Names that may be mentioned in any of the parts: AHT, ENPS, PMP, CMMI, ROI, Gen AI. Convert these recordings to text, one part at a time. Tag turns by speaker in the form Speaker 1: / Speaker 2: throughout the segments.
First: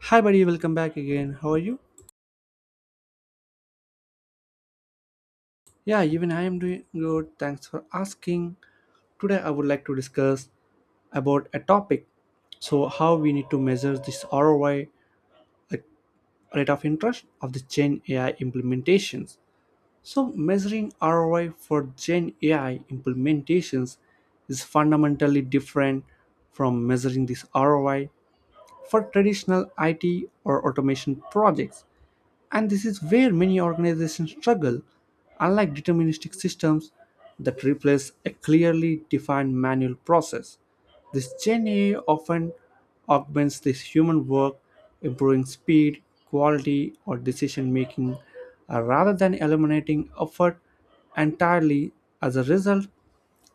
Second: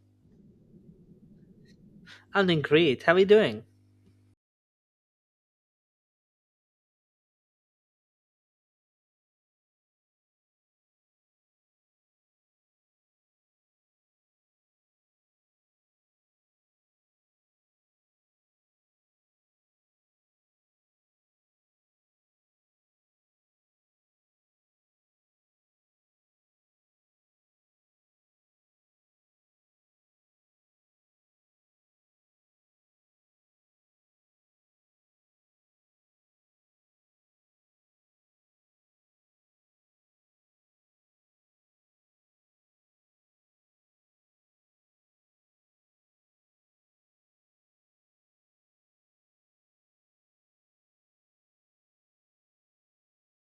Speaker 1: Hi, buddy, welcome back again. How are you?
Speaker 2: I'm doing great. How are you doing?
Speaker 1: Yeah, even I am doing good. Thanks for asking. Today, I would like to discuss about a topic. So, how we need to measure this ROI, rate of interest of the Gen AI implementations? So, measuring ROI for Gen AI implementations is fundamentally different from measuring this ROI for traditional IT or automation projects, and this is where many organizations struggle. Unlike deterministic systems that replace a clearly defined manual process, this Gen AI often augments this human work, improving speed, quality, or decision making, rather than eliminating effort entirely. As a result,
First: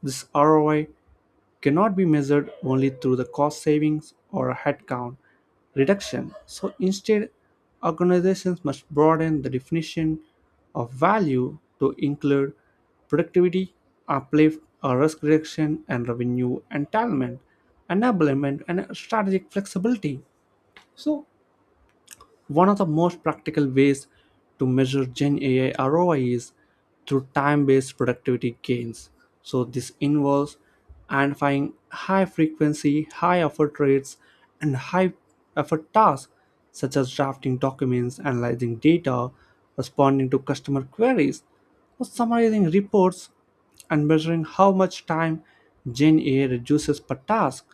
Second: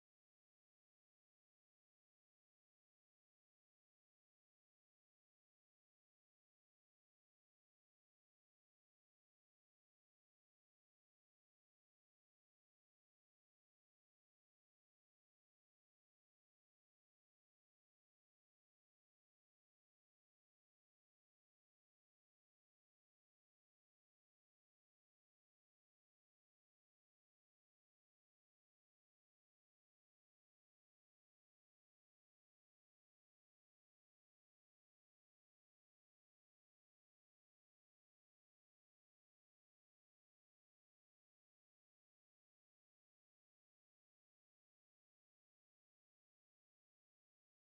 Speaker 1: this ROI cannot be measured only through the cost savings or a headcount reduction. So instead, organizations must broaden the definition of value to include productivity, uplift, or risk reduction, and revenue entitlement, enablement, and strategic flexibility. So one of the most practical ways to measure Gen AI ROI is through time based productivity gains. So, this involves identifying high frequency, high effort rates, and high effort tasks such as drafting documents, analyzing data, responding to customer queries, or summarizing reports, and measuring how much time Gen AI reduces per task.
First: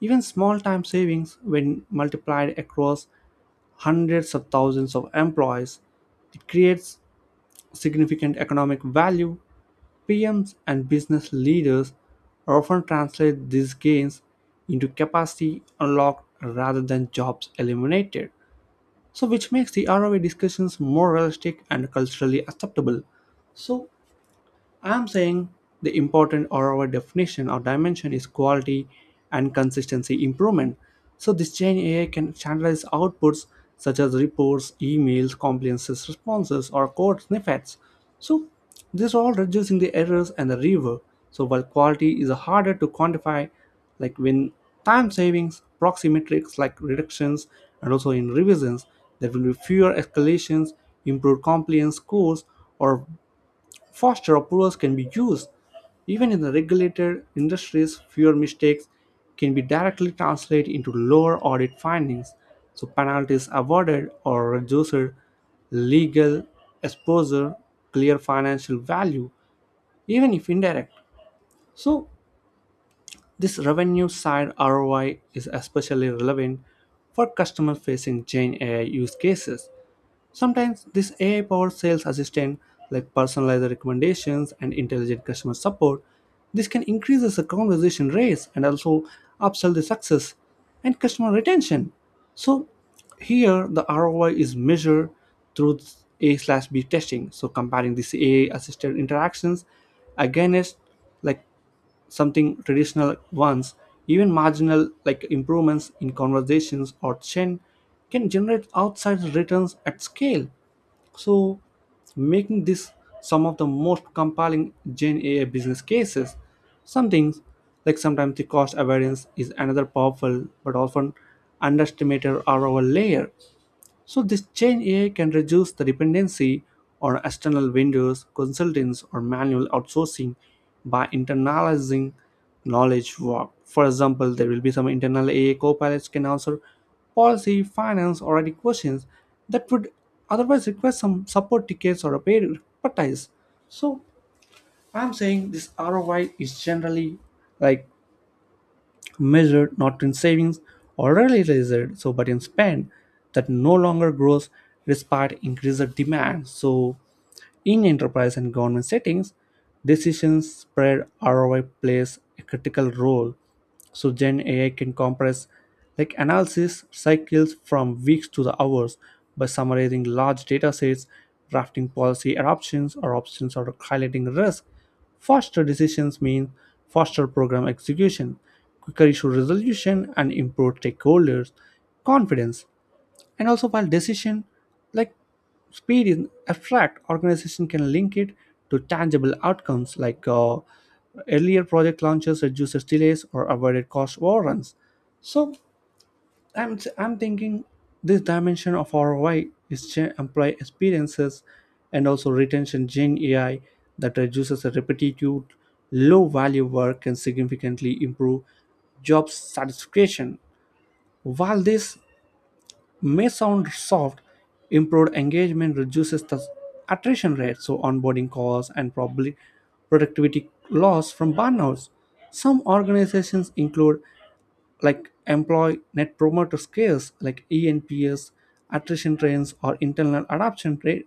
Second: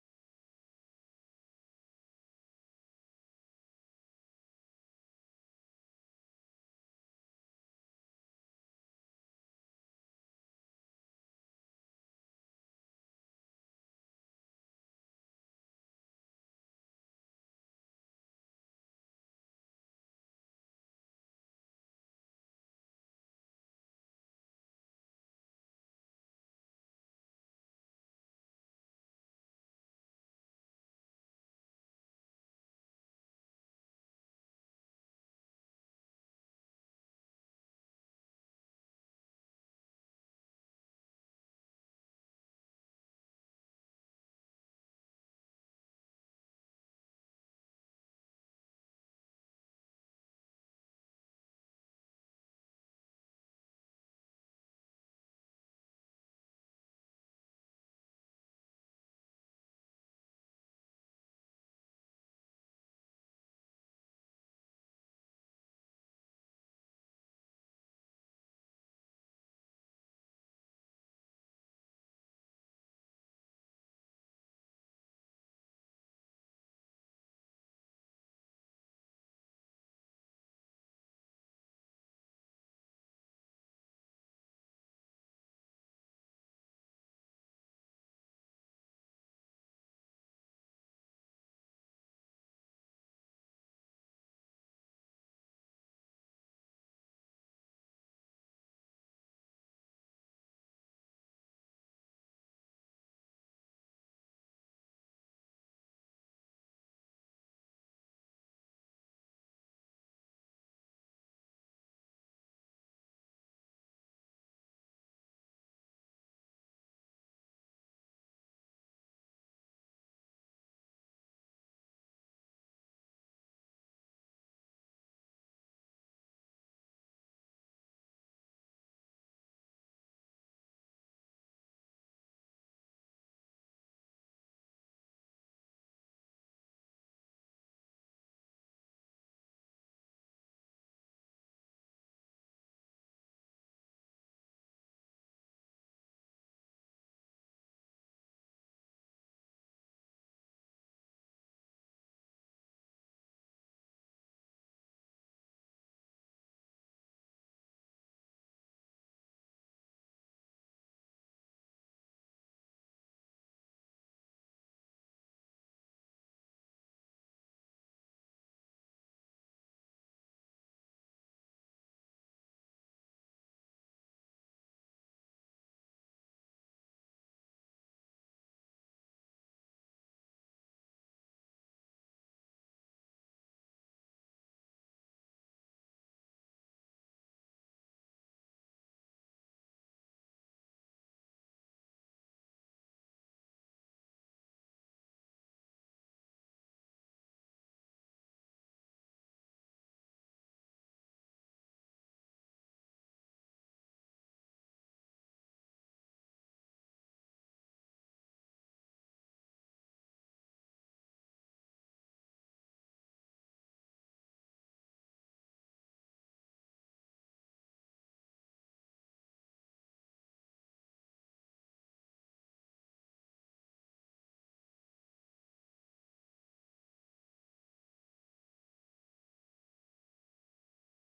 Speaker 1: Even small time savings, when multiplied across hundreds of thousands of employees, it creates significant economic value. PMs and business leaders often translate these gains into capacity unlocked rather than jobs eliminated. So, which makes the ROI discussions more realistic and culturally acceptable. So, I'm saying the important or our definition or dimension is quality and consistency improvement. So this Gen AI can standardize outputs such as reports, emails, compliances, responses, or code snippets. So this all reducing the errors and the rework. So while quality is harder to quantify, like when time savings, proxy metrics like reductions, and also in revisions, there will be fewer escalations, improved compliance scores, or faster approvals can be used. Even in the regulated industries, fewer mistakes can be directly translated into lower audit findings, so penalties awarded or reduced legal exposure, clear financial value, even if indirect. So, this revenue side ROI is especially relevant for customer facing Gen AI use cases. Sometimes this AI-powered sales assistant, like personalized recommendations and intelligent customer support, this can increase the conversation rates and also upsell the success and customer retention. So here the ROI is measured through A slash B testing. So comparing these AI assisted interactions against like something traditional ones, even marginal like improvements in conversations or chain can generate outsized returns at scale. So, making this some of the most compelling Gen AI business cases. Some things, like sometimes the cost avoidance is another powerful but often underestimated ROI layer. So this change AI can reduce the dependency on external vendors, consultants, or manual outsourcing by internalizing knowledge work. For example, there will be some internal AI copilots can answer policy, finance, or other questions that would otherwise request some support tickets or a paid expertise. So I'm saying this ROI is generally like measured not in savings already raised, so but in spend that no longer grows despite increased demand. So in enterprise and government settings, decisions spread ROI plays a critical role. So Gen AI can compress like analysis cycles from weeks to the hours by summarizing large data sets, drafting policy adoptions or options or highlighting risk. Faster decisions mean faster program execution, quicker issue resolution, and improved stakeholders' confidence, and also while decision like speed in abstract organization can link it to tangible outcomes like earlier project launches, reduces delays or avoided cost overruns. So I'm thinking this dimension of ROI is gen- employee experiences and also retention. Gen AI that reduces the repetitive low value work can significantly improve job satisfaction. While this may sound soft, improved engagement reduces the attrition rate, so onboarding costs and probably productivity loss from burnouts. Some organizations include like employee net promoter scales, like ENPS, attrition trends, or internal adoption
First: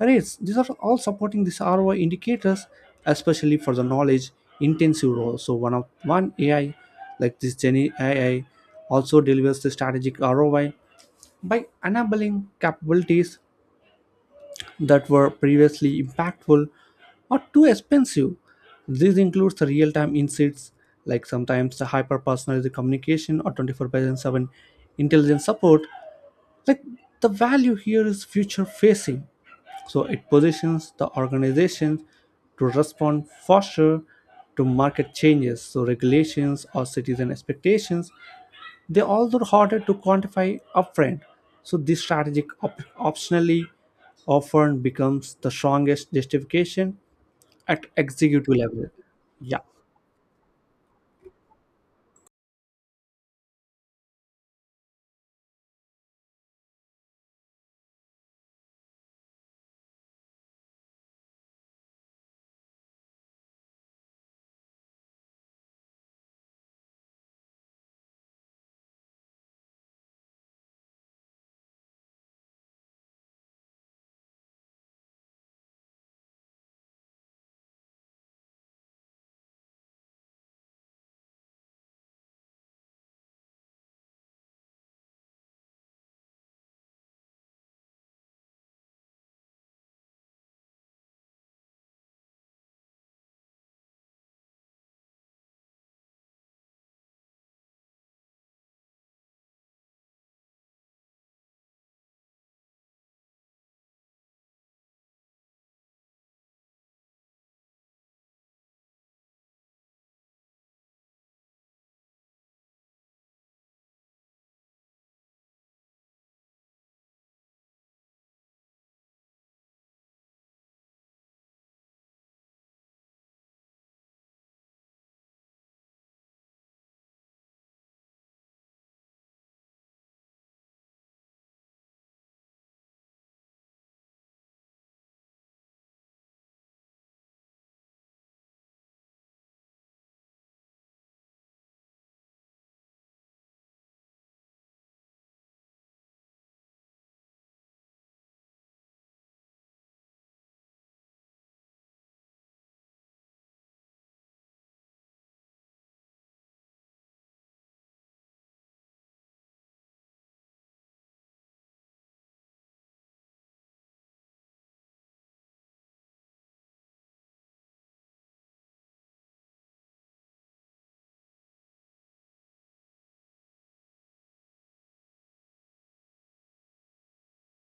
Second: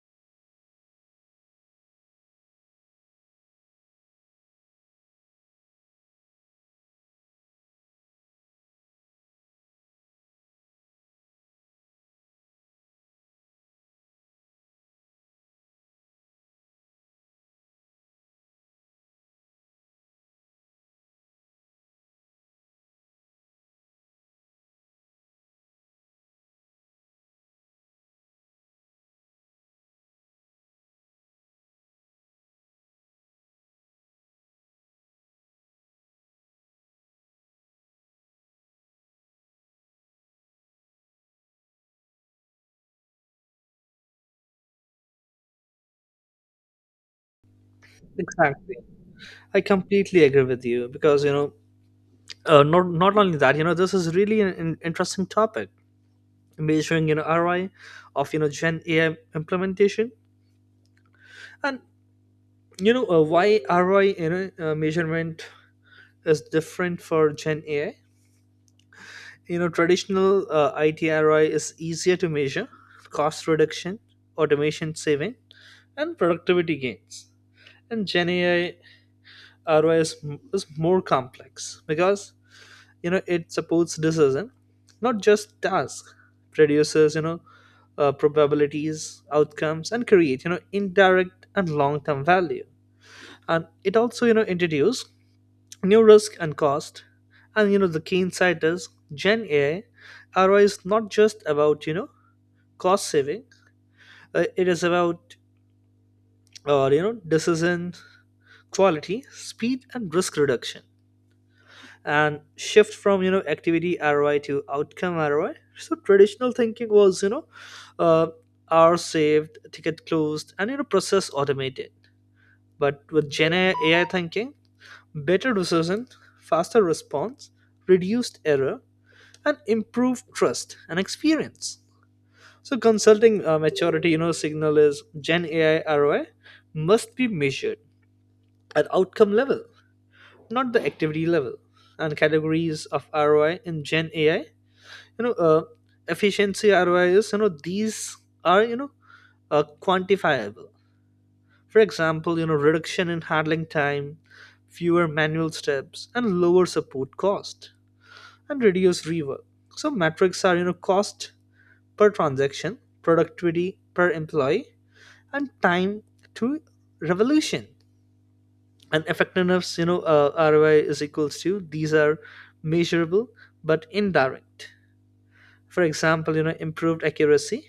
Speaker 1: rates. These are all supporting these ROI indicators, especially for the knowledge intensive role. So one of one AI like this Gen AI also delivers the strategic ROI by enabling capabilities that were previously impactful or too expensive. This includes the real-time insights, like sometimes the hyper-personalized communication or 24/7 intelligence support. Like the value here is future-facing, so it positions the organization to respond faster to market changes, so regulations or citizen expectations, they are also harder to quantify upfront, so this strategic op- optionally often becomes the strongest justification at executive
Speaker 2: Exactly.
Speaker 1: level.
Speaker 2: I
Speaker 1: Yeah,
Speaker 2: completely agree with you because not only that, this is really an interesting topic, measuring ROI of Gen AI implementation, and why ROI measurement is different for Gen AI. Traditional IT ROI is easier to measure, cost reduction, automation saving, and productivity gains, and Gen AI ROI is more complex because it supports decision, not just task, produces probabilities outcomes, and create indirect and long-term value, and it also introduce new risk and cost. And the key insight is Gen AI ROI is not just about cost saving. It is about decision quality, speed and risk reduction, and shift from activity ROI to outcome ROI. So traditional thinking was uh, hour saved, ticket closed, and process automated. But with Gen AI thinking, better decision, faster response, reduced error, and improved trust and experience. So consulting, maturity, signal is Gen AI ROI must be measured at outcome level, not the activity level, and categories of ROI in Gen AI, you know uh, efficiency ROIs, these are quantifiable. For example, reduction in handling time, fewer manual steps, and lower support cost, and reduce rework. So metrics are cost per transaction, productivity per employee, and time to revolution. And effectiveness, ROI is equals to, these are measurable but indirect. For example, improved accuracy,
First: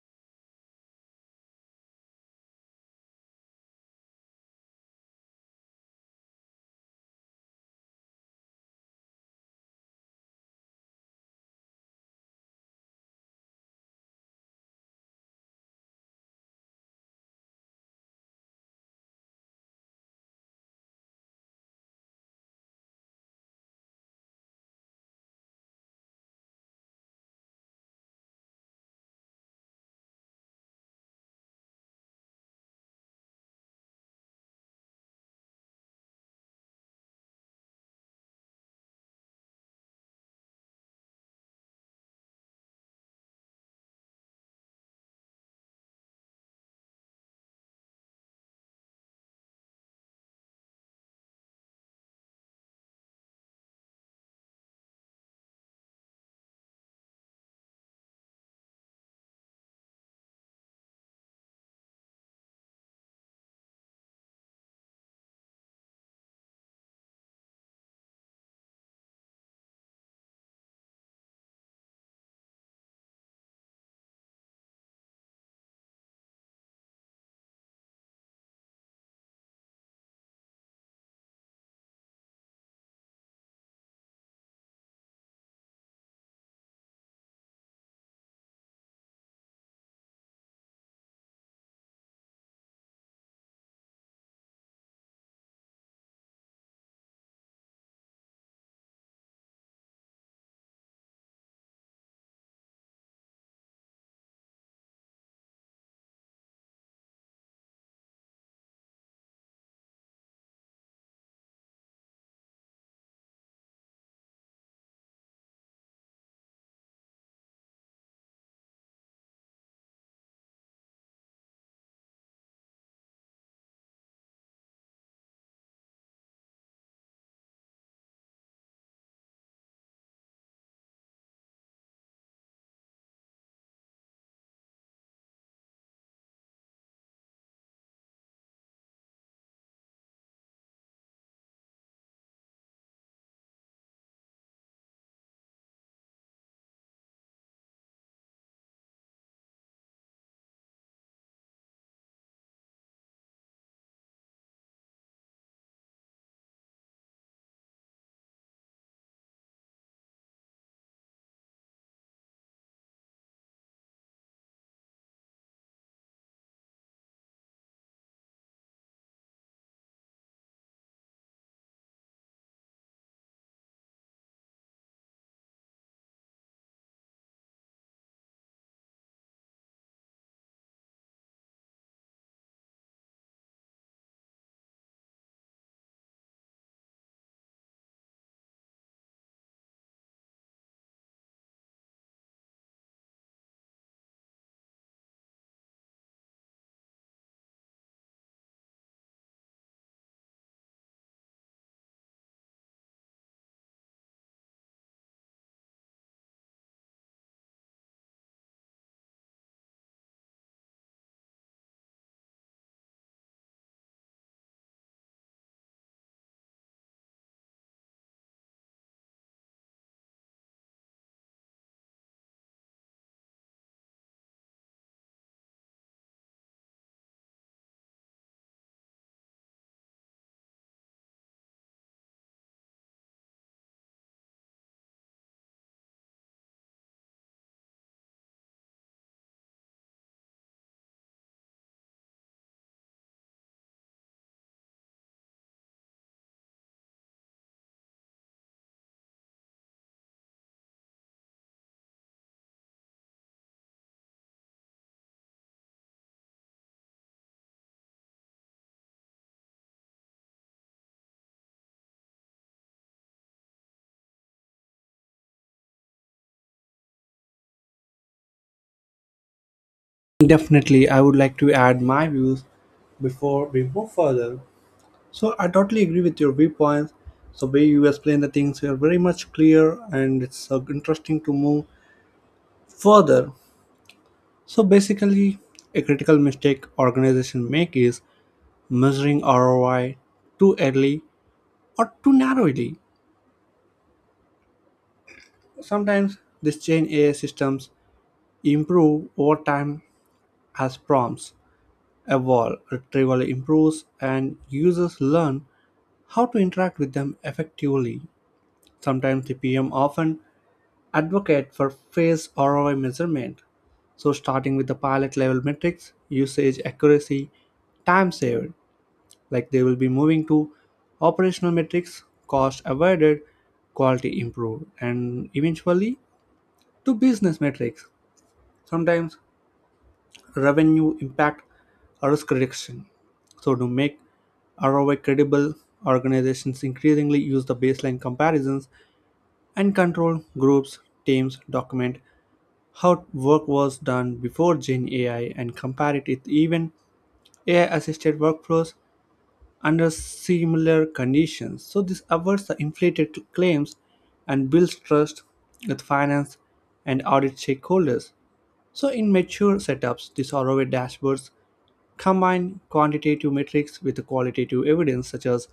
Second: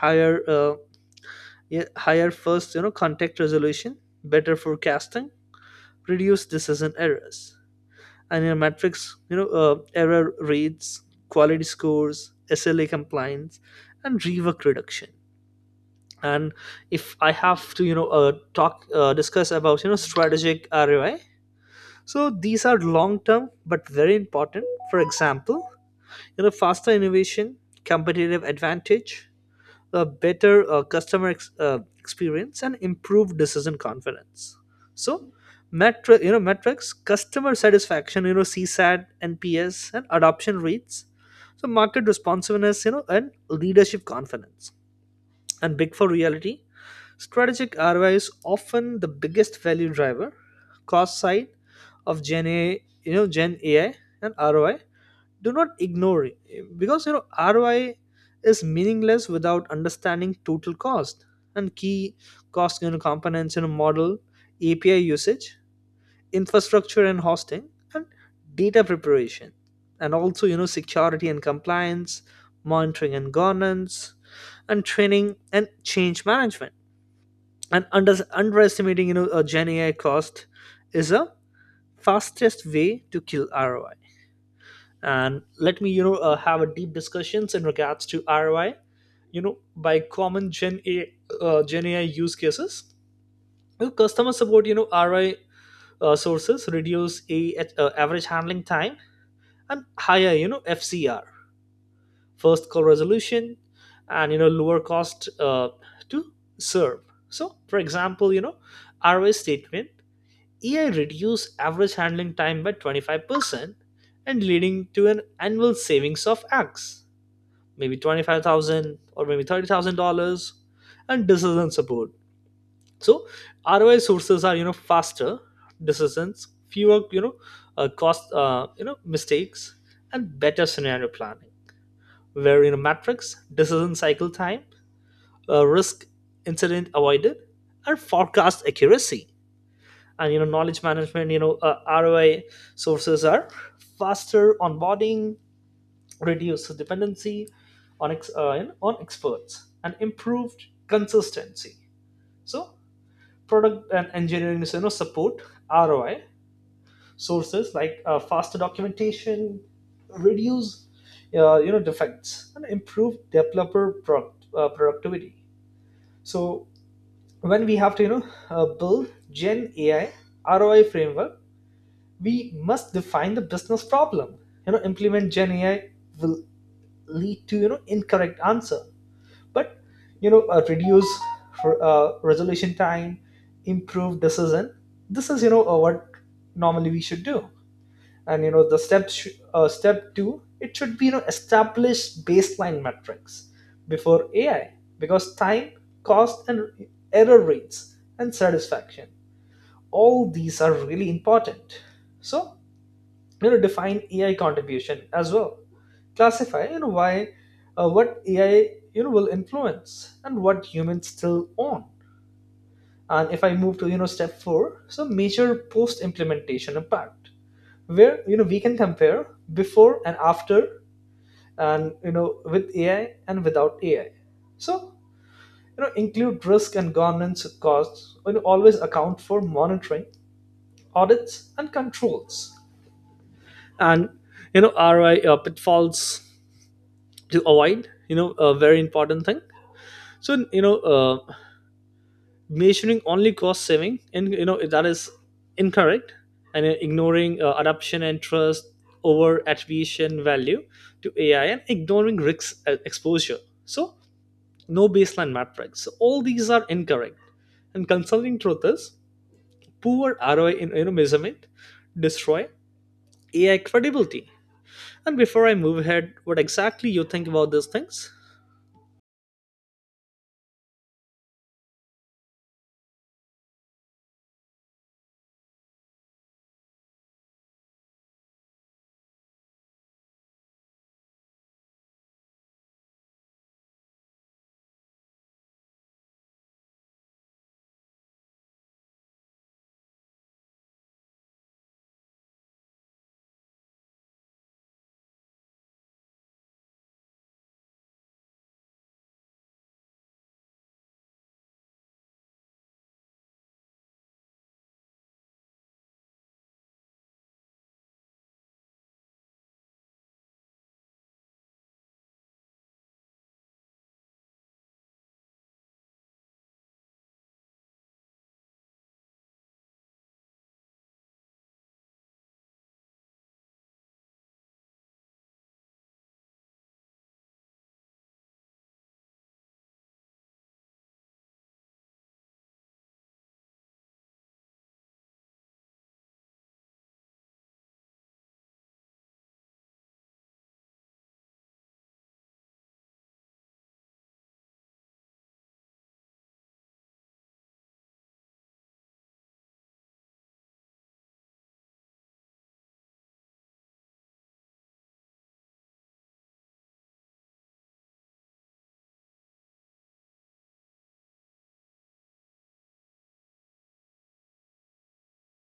Speaker 2: higher, yeah, higher first contact resolution, better forecasting, reduced decision errors. And your metrics, error rates, quality scores, SLA compliance, and rework reduction. And if I have to talk discuss about strategic ROI. So these are long term but very important. For example, faster innovation, competitive advantage, a better, customer experience, and improved decision confidence. So metrics, customer satisfaction, CSAT, NPS and adoption rates, so market responsiveness, and leadership confidence. And big for reality, strategic ROI is often the biggest value driver. Cost side of gen a you know Gen AI and ROI, do not ignore it, because ROI is meaningless without understanding total cost. And key cost, components in a model, API usage, infrastructure and hosting, and data preparation, and also security and compliance, monitoring and governance, and training and change management. And underestimating, a Gen AI cost is a fastest way to kill ROI. And let me, have a deep discussions in regards to ROI, by common Gen AI use cases. You know, customer support, ROI, sources, reduce a, average handling time, and higher, FCR, first call resolution, and lower cost to serve. So for example, ROI statement: AI reduce average handling time by 25% and leading to an annual savings of X, maybe 25,000 or maybe $30,000, and decision support. So ROI sources are, faster decisions, fewer, cost, mistakes, and better scenario planning, where, metrics, decision cycle time, risk incident avoided, and forecast accuracy, and, you know, knowledge management, ROI sources are faster onboarding, reduce dependency on on experts, and improved consistency. So product and engineering is, support, ROI sources, like, faster documentation, reduce, defects, and improve developer productivity. So when we have to build Gen AI ROI framework, we must define the business problem, implement Gen AI will lead to incorrect answer, but reduce resolution time, improve decision. This is what normally we should do. And the step two, it should be establish baseline metrics before AI, because time, cost, and error rates, and satisfaction, all these are really important. So define AI contribution as well, classify you know why what AI will influence and what humans still own. And if I move to step 4. So measure post implementation impact, where we can compare before and after, and with AI and without AI. So include risk and governance costs, always account for monitoring, audits, and controls. And you know ROI, pitfalls to avoid, a very important thing. So measuring only cost saving, and that is incorrect, and ignoring, adoption and trust, over attribution value to AI, and ignoring risk, exposure. So no baseline metrics. So all these are incorrect. And consulting truth is, poor ROI in, measurement, destroy AI credibility. And before I move ahead, what exactly you think about these things?
Speaker 1: definitely. I would like to add my views before we move further. So I totally agree with your viewpoints. So way you explain the things are very much clear, and it's interesting to move further. So basically, a critical mistake organization make is measuring ROI too early or too narrowly. Sometimes these Gen AI systems improve over time as prompts evolve, retrieval improves, and users learn how to interact with them effectively. Sometimes the PM often advocate for phase ROI measurement. So starting with the pilot level metrics, usage accuracy, time saved, like they will be moving to operational metrics, cost avoided, quality improved, and eventually to business metrics, sometimes revenue impact or risk reduction. So to make ROI credible, organizations increasingly use the baseline comparisons and control groups, teams document how work was done before Gen AI and compare it with even AI assisted workflows under similar conditions. So this avoids the inflated claims and builds trust with finance and audit stakeholders. So, in mature setups, the survey dashboards combine quantitative metrics with qualitative evidence such as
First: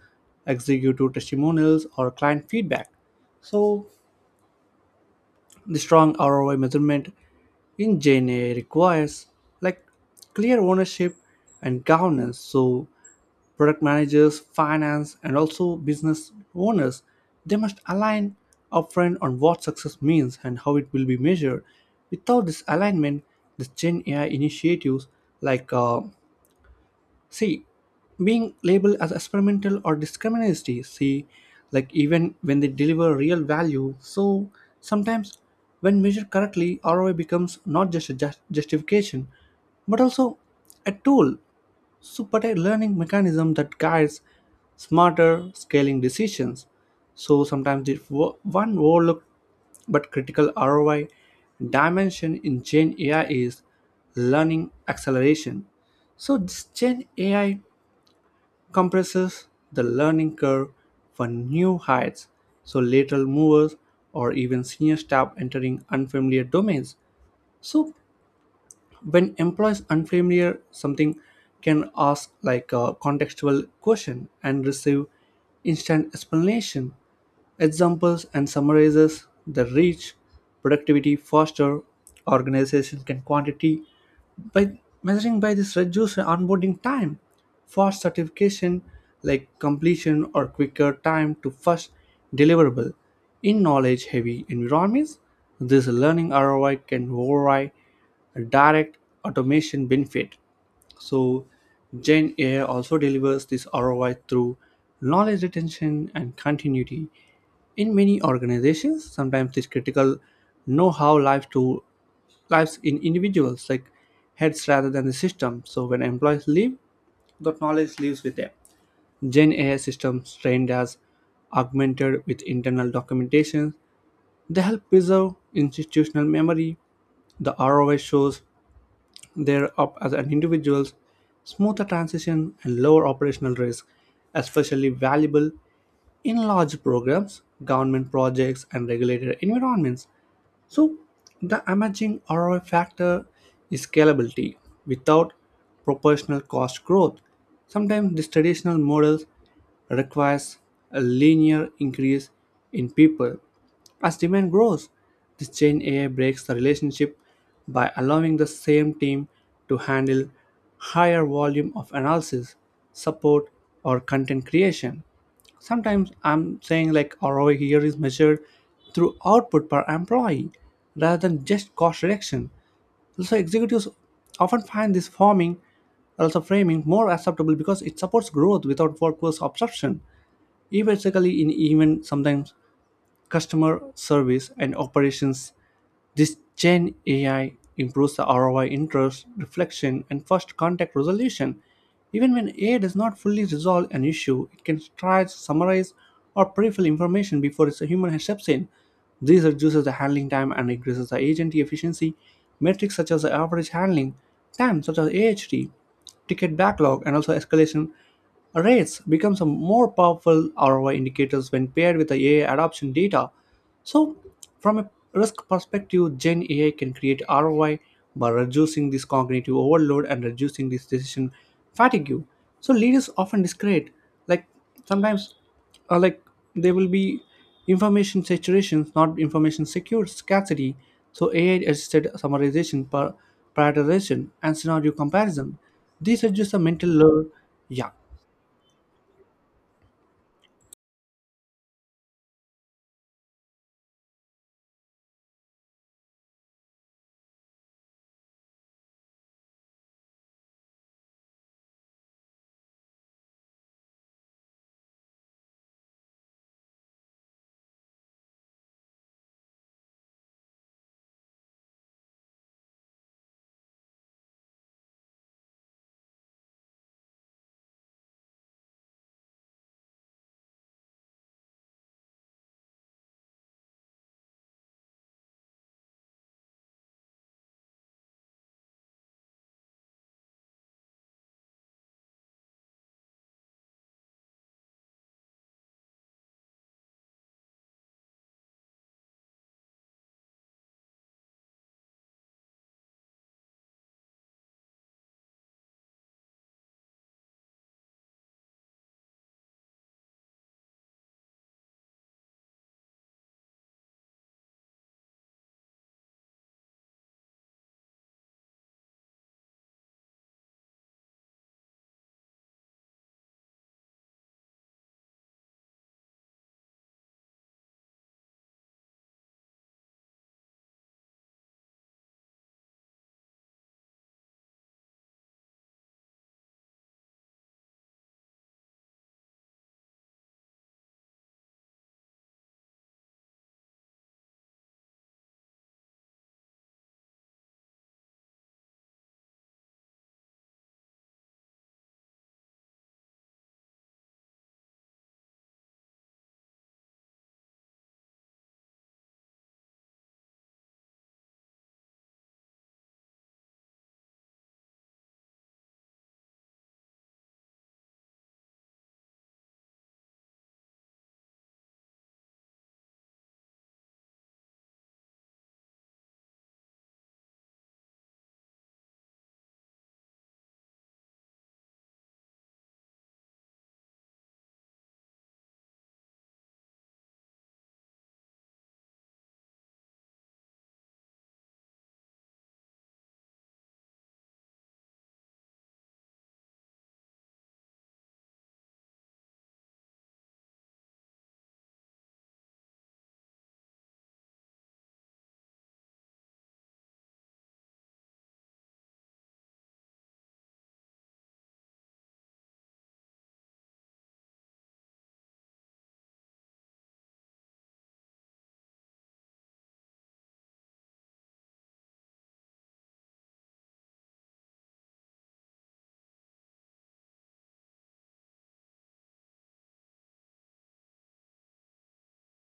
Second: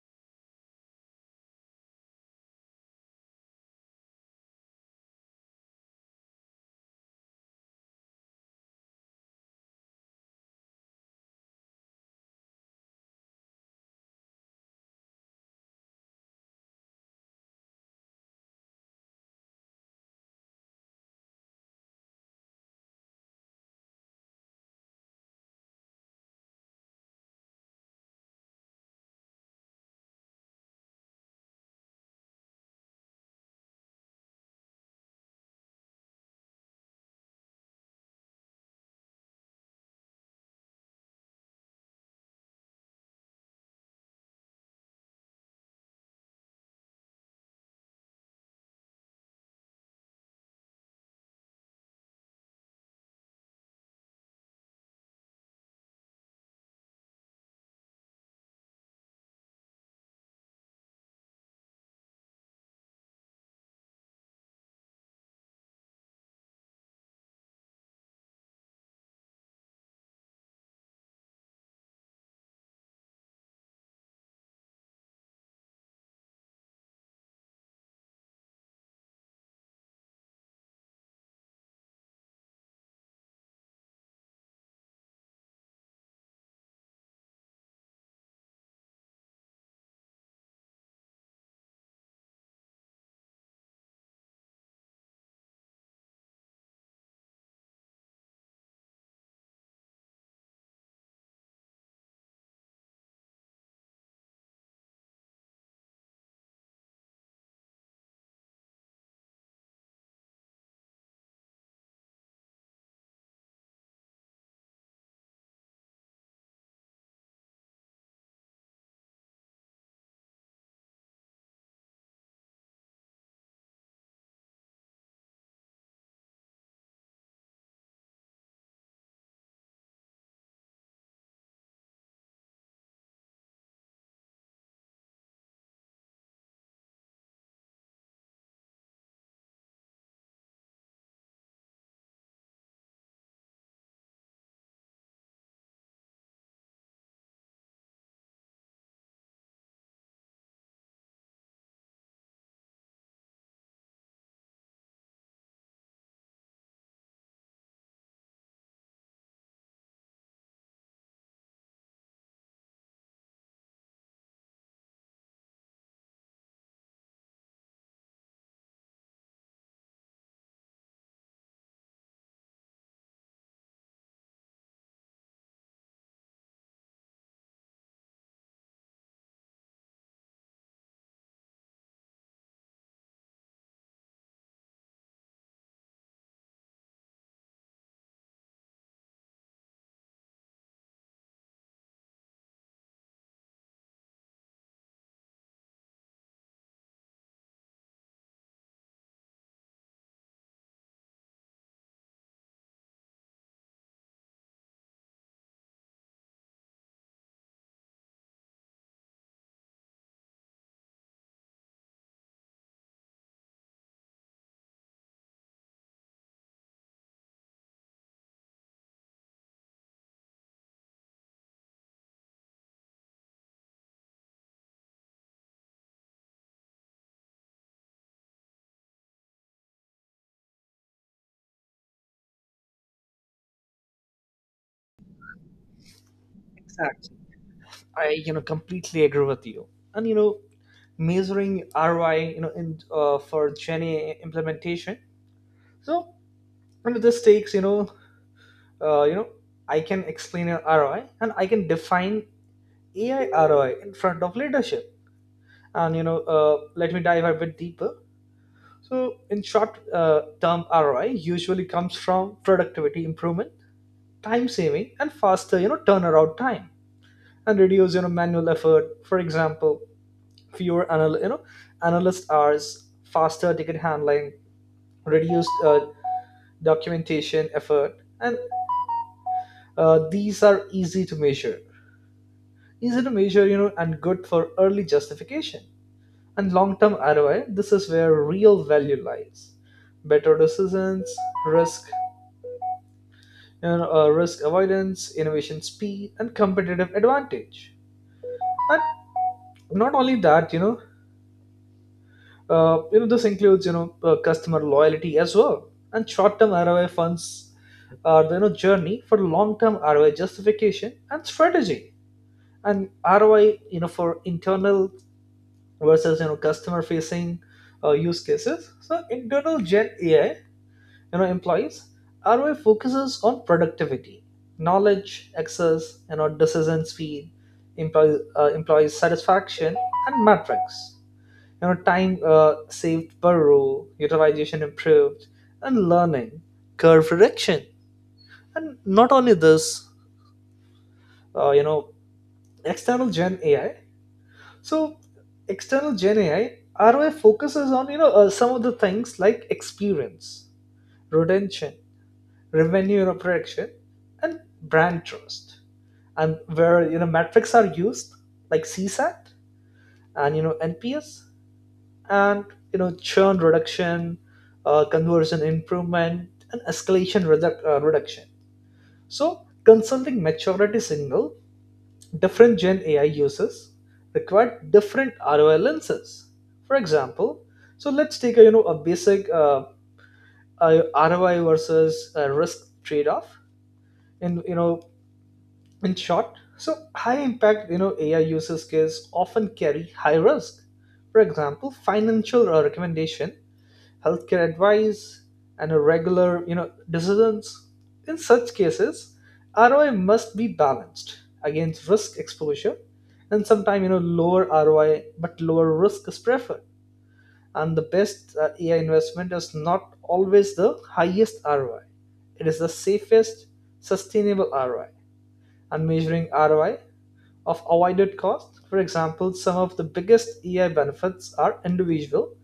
Speaker 1: executive testimonials or client feedback. So, the strong ROI measurement in JNA requires like clear ownership and governance. So, product managers, finance, and also business owners, they must align upfront on what success means and how it will be measured. Without this alignment, the Gen AI initiatives like uh, see being labeled as experimental or discriminatory. See, like even when they deliver real value, so sometimes when measured correctly, ROI becomes not just a ju- justification but also a tool, so but a learning mechanism that guides smarter scaling decisions. So sometimes the wo- one overlooked but critical ROI dimension in Gen AI is learning acceleration. So this Gen AI compresses the learning curve for new heights. So lateral movers or even senior staff entering unfamiliar domains. So when employees unfamiliar something can ask like a contextual question and receive instant explanation, examples, and summarizes the reach productivity faster. Organization can quantity by measuring by this reduced onboarding time, fast certification like completion, or quicker time to first deliverable. In knowledge heavy environments, this learning ROI can override direct automation benefit. So Gen AI also delivers this ROI through knowledge retention and continuity. In many organizations, sometimes this critical know-how lives to lives in individuals, like heads rather than the system. So when employees leave, that knowledge lives with them. Gen AI systems trained as augmented with internal documentation. They help preserve institutional memory. The ROI shows they're up as an individuals, smoother transition and lower operational risk, especially valuable in large programs, government projects, and regulated environments. So, the emerging ROI factor is scalability without proportional cost growth. Sometimes these traditional models requires a linear increase in people. As demand grows, this Gen AI breaks the relationship by allowing the same team to handle higher volume of analysis, support, or content creation. Sometimes I'm saying like ROI here is measured through output per employee rather than just cost reduction. So executives often find this forming also framing more acceptable because it supports growth without workforce absorption, eventually in even sometimes customer service and operations. This Gen AI improves the ROI interest, reflection, and first contact resolution. Even when AI does not fully resolve an issue, it can try to summarize or prefill information before its human steps in. This reduces the handling time and increases the agent efficiency. Metrics such as the average handling time, such as AHT, ticket backlog, and also escalation rates becomes a more powerful ROI indicators when paired with the AI adoption data. So, from a risk perspective, Gen AI can create ROI by reducing this cognitive overload and reducing this decision fatigue. So, leaders often discredit, like sometimes, like there will be information saturation, not information secure scarcity. So, AI-assisted summarization, par- prioritization, and scenario comparison. These reduce the mental
Speaker 2: Exactly.
Speaker 1: load. Yeah,
Speaker 2: I completely agree with you. And measuring ROI in, for Jenny implementation. So under this takes uh, you know I can explain an ROI, and I can define AI ROI in front of leadership. And let me dive a bit deeper. So in short, term ROI usually comes from productivity improvement, time saving, and faster turnaround time, and reduce manual effort. For example, fewer analyst hours, faster ticket handling, reduced documentation effort, and these are easy to measure, and good for early justification. And long term ROI, this is where real value lies: better decisions, risk, risk avoidance, innovation speed, and competitive advantage. And not only that, this includes customer loyalty as well, and short-term ROI funds are the journey for long-term ROI justification and strategy. And ROI for internal versus customer-facing, use cases. So internal Gen AI, employees ROI focuses on productivity, knowledge access, decision speed, employee satisfaction, and metrics time saved per row, utilization improved, and learning curve reduction. And not only this, uh, you know external gen ai so external Gen AI ROI focuses on some of the things like experience, retention, revenue protection, and brand trust. And where metrics are used, like CSAT, and NPS, and churn reduction, conversion improvement, and escalation reduction. So consulting maturity signal: different Gen AI uses require different ROI lenses. For example, so let's take a you know a basic, a ROI versus a risk trade-off, in you know in short. So high impact, AI uses case often carry high risk. For example, financial, recommendation, healthcare advice, and a regular decisions. In such cases, ROI must be balanced against risk exposure. And sometimes, lower ROI but lower risk is preferred. And the best, AI investment is not always the highest ROI. It is the safest, sustainable ROI. And measuring ROI of avoided costs. For example, some of the biggest EI benefits are individual.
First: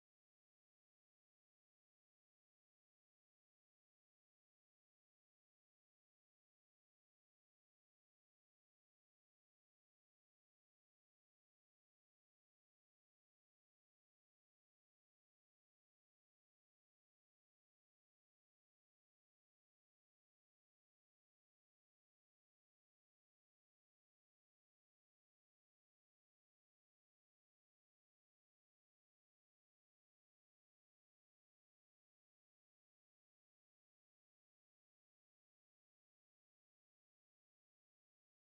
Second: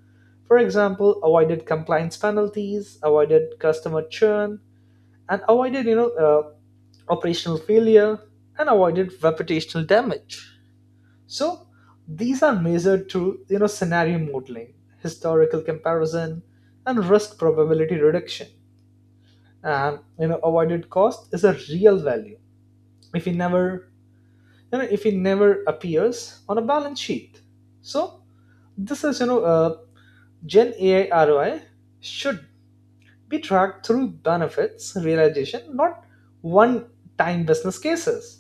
Speaker 2: For example, avoided compliance penalties, avoided customer churn, and avoided operational failure, and avoided reputational damage. So these are measured through scenario modeling, historical comparison, and risk probability reduction. And avoided cost is a real value, If we never you know, if it never appears on a balance sheet. So this is, Gen AI ROI should be tracked through benefits realization, not one-time business cases.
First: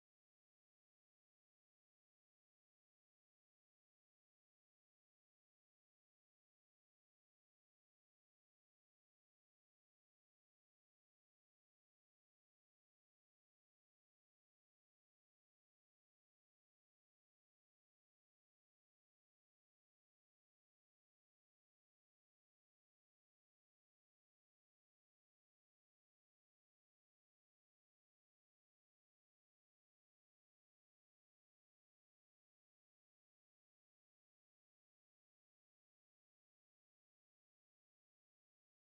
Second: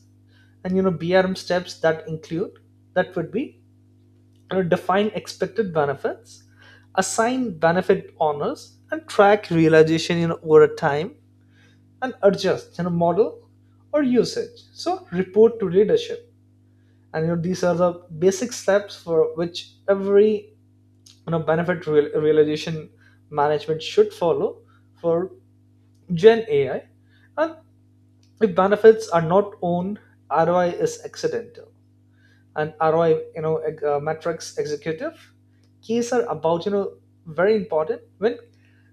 Speaker 2: And BRM steps that include, that would be define expected benefits, assign benefit owners, and track realization over time, and adjust model or usage. So report to leadership. And these are the basic steps for which every benefit realization management should follow for Gen AI. And if benefits are not owned, ROI is accidental. An ROI, metrics executive. Keys are about, very important when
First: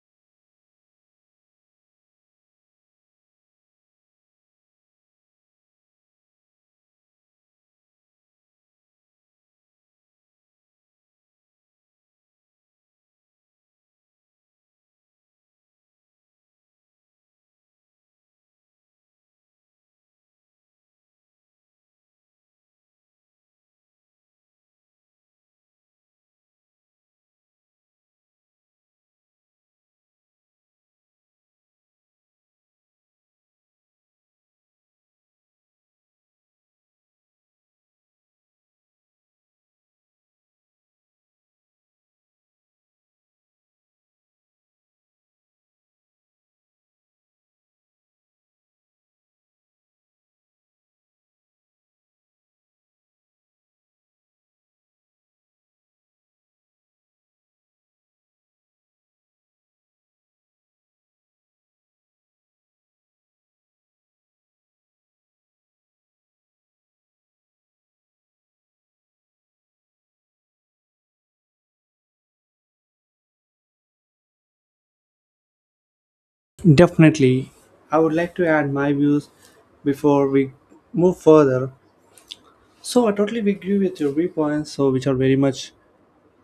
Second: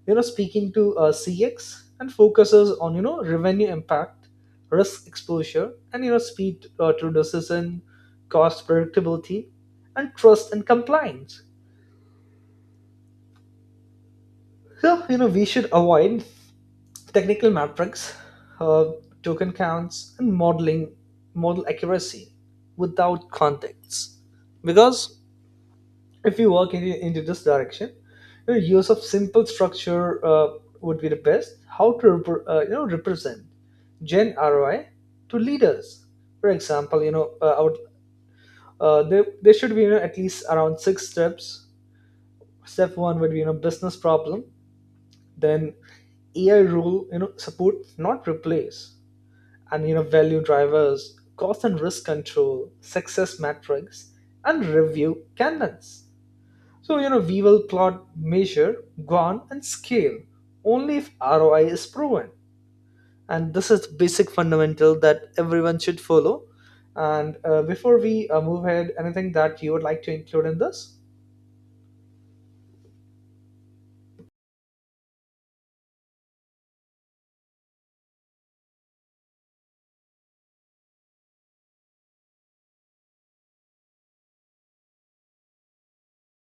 Speaker 2: speaking to, CX, and focuses on revenue impact, risk exposure, and speed, to decision, cost predictability, and trust and compliance. So we should avoid technical metrics, uh, token counts, and model accuracy without context. Because if you work into this direction, use of simple structure would be the best, how to represent Gen ROI to leaders. For example, there should be at least around six steps. Step one would be business problem, then AI rule support, not replace, and value drivers, cost and risk control, success metrics, and review canons. So we will plot, measure, guan, and scale only if ROI is proven. And this is the basic fundamental that everyone should follow. And before we move ahead, anything that you would like to include in this?
Speaker 1: definitely. I would like to add my views before we move further. So I totally agree with your viewpoints, so which are very much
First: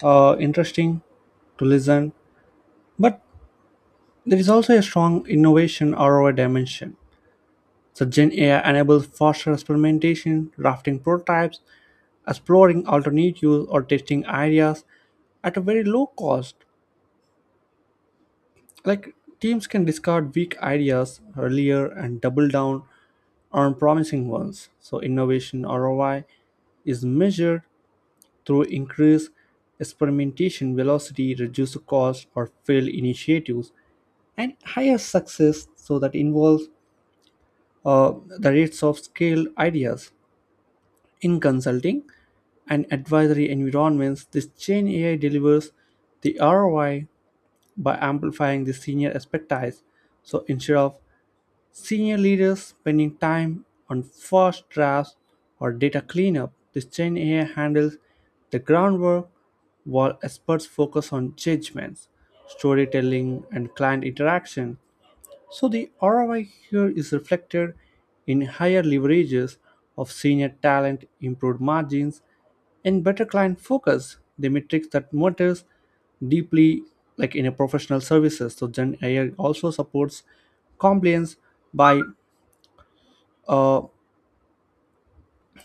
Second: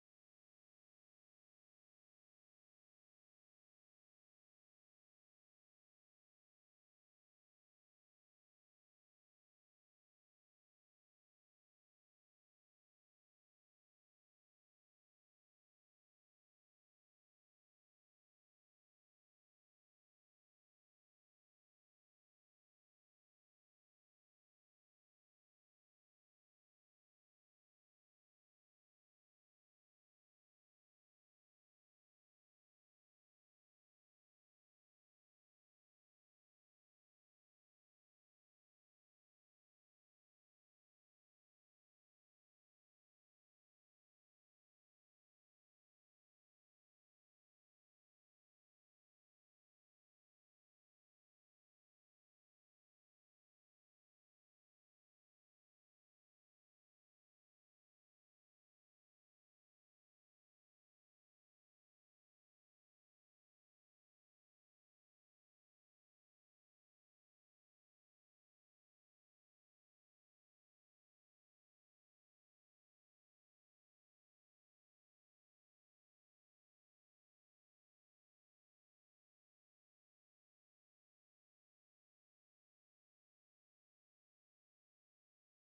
Speaker 1: interesting to listen. But there is also a strong innovation ROI dimension. So Gen AI enables faster experimentation, drafting prototypes, exploring alternatives, or testing ideas at a very low cost. Like teams can discard weak ideas earlier and double down on promising ones. So, innovation ROI is measured through increased experimentation velocity, reduced cost, or failed initiatives, and higher success. So, that involves the rates of scaled ideas. In consulting and advisory environments, this chain AI delivers the ROI by amplifying the senior expertise. So, instead of senior leaders spending time on first drafts or data cleanup, the Gen AI handles the groundwork while experts focus on judgments, storytelling, and client interaction. So the ROI here is reflected in higher leverages of senior talent, improved margins, and better client focus, the metrics that matters deeply like in a professional services. So Gen AI also supports compliance by uh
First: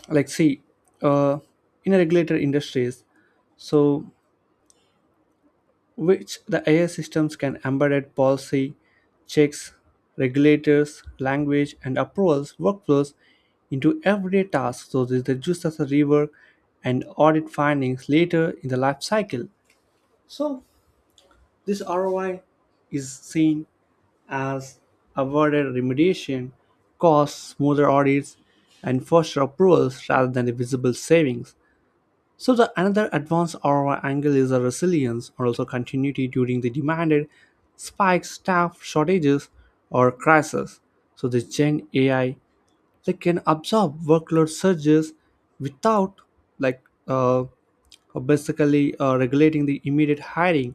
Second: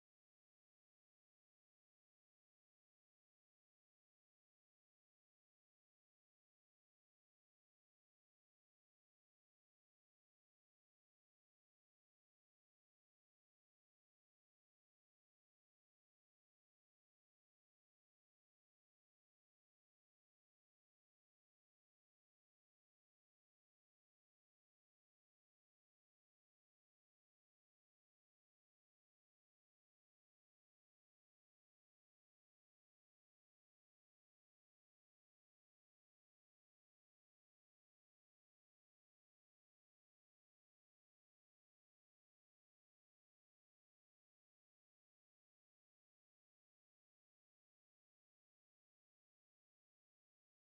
Speaker 1: like see uh in a regulated industries. So which the AI systems can embed policy, checks, regulators, language, and approvals workflows into everyday tasks so this reduces the rework and audit findings later in the life cycle. So this ROI is seen as avoided remediation, costs, smoother audits, and faster approvals rather than the visible savings. So the another advanced ROI angle is the resilience or also continuity during the demanded spikes, staff shortages, or crises. So the Gen AI they can absorb workload surges without like uh, basically regulating the immediate hiring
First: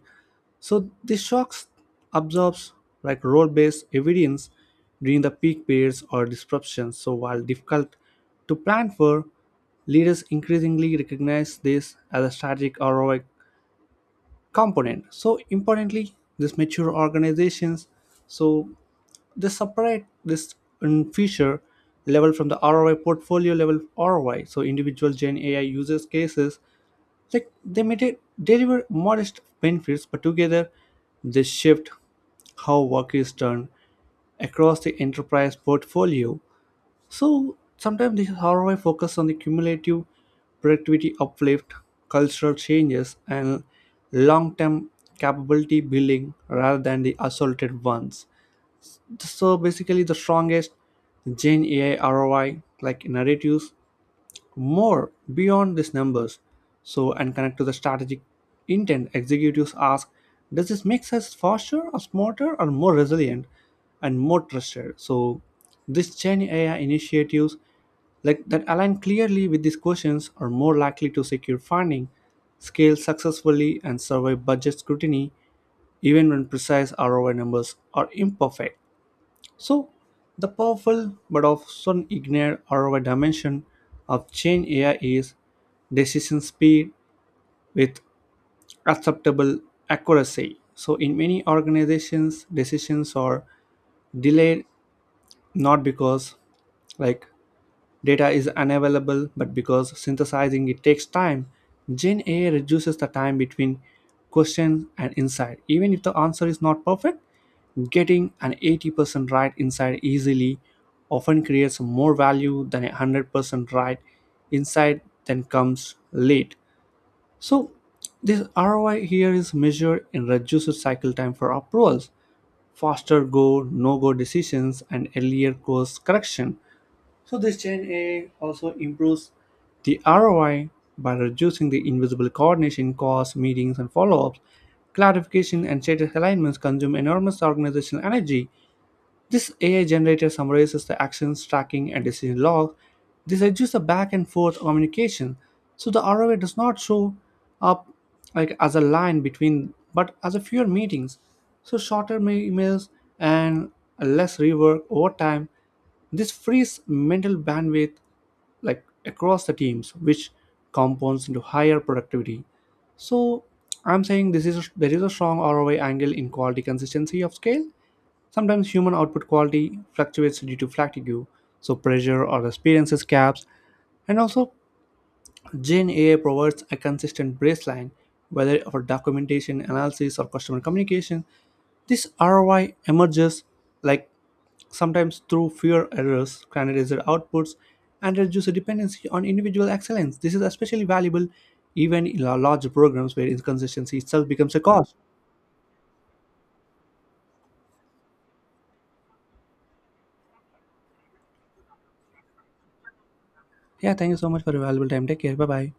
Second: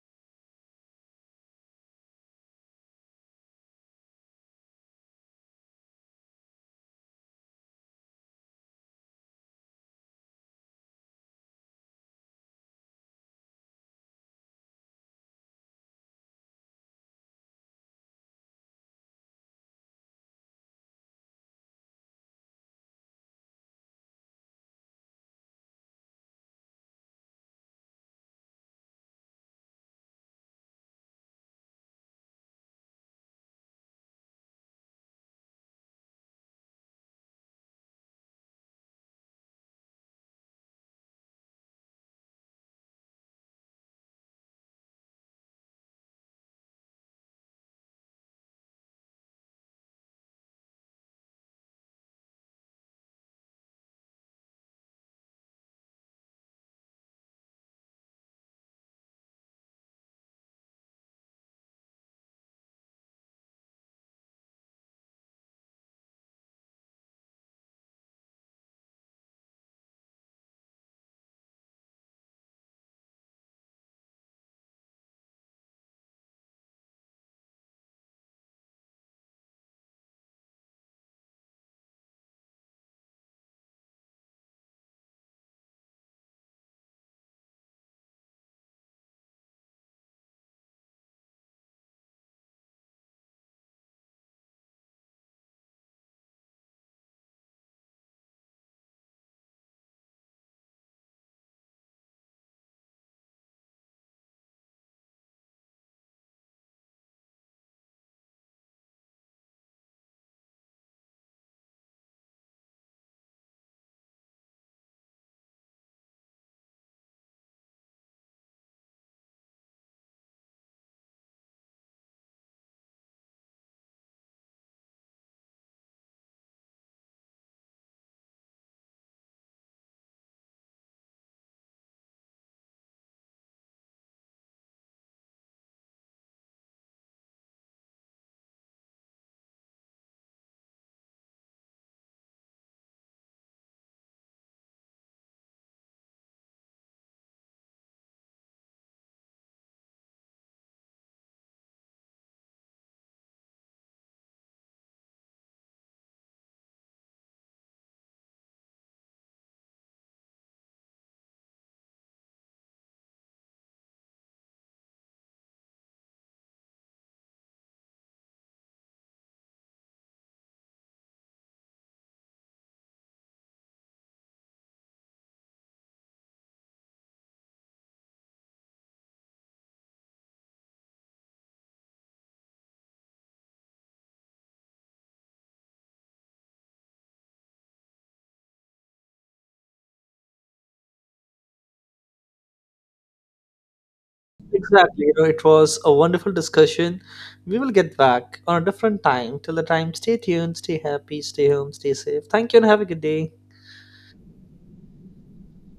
Speaker 1: so this shocks absorbs like role-based evidence during the peak periods or disruptions. So while difficult to plan for, leaders increasingly recognize this as a strategic ROI component. So importantly, these mature organizations, so they separate this in future level from the ROI portfolio level ROI. So individual Gen AI users cases like they may deliver modest benefits, but together they shift how work is done across the enterprise portfolio. So sometimes this is how I focus on the cumulative productivity uplift, cultural changes, and long-term capability building rather than the isolated ones. So basically, the strongest Gen AI ROI like narratives more beyond these numbers. So, and connect to the strategic intent, executives ask, does this make us faster or smarter or more resilient and more trusted? So, these Gen AI initiatives like that align clearly with these questions are more likely to secure funding, scale successfully, and survive budget scrutiny even when precise ROI numbers are imperfect. So, the powerful but often ignored other dimension of Gen AI is decision speed with acceptable accuracy. So, in many organizations, decisions are delayed not because like data is unavailable, but because synthesizing it takes time, Gen AI reduces the time between question and insight. Even if the answer is not perfect, getting an 80% right insight easily often creates more value than a 100% right insight that comes late. So this ROI here is measured in reduced cycle time for approvals, faster go, no go decisions, and earlier course correction. So this Gen AI also improves the ROI by reducing the invisible coordination costs, meetings and follow-ups. Clarification and status alignments consume enormous organizational energy this AI generator summarizes the actions, tracking, and decision log. This reduces the back and forth communication, so the ROI does not show up like as a line between, but as a fewer meetings. So shorter emails and less rework over time. This frees mental bandwidth like across the teams, which compounds into higher productivity. So I'm saying this is there is a strong ROI angle in quality consistency of scale. Sometimes human output quality fluctuates due to fatigue, so pressure or experiences gaps, and also Gen AI provides a consistent baseline, whether for documentation, analysis, or customer communication. This ROI emerges like sometimes through fewer errors, standardized outputs, and reduces dependency on individual excellence. This is especially valuable even in large programs where inconsistency itself becomes a cost.
Speaker 2: Exactly. It was a wonderful discussion. We will get back on a different time. Till the time, stay tuned, stay happy, stay home, stay safe. Thank you and have a good day.
Speaker 1: Yeah, thank you so much for your valuable time. Take care. Bye bye.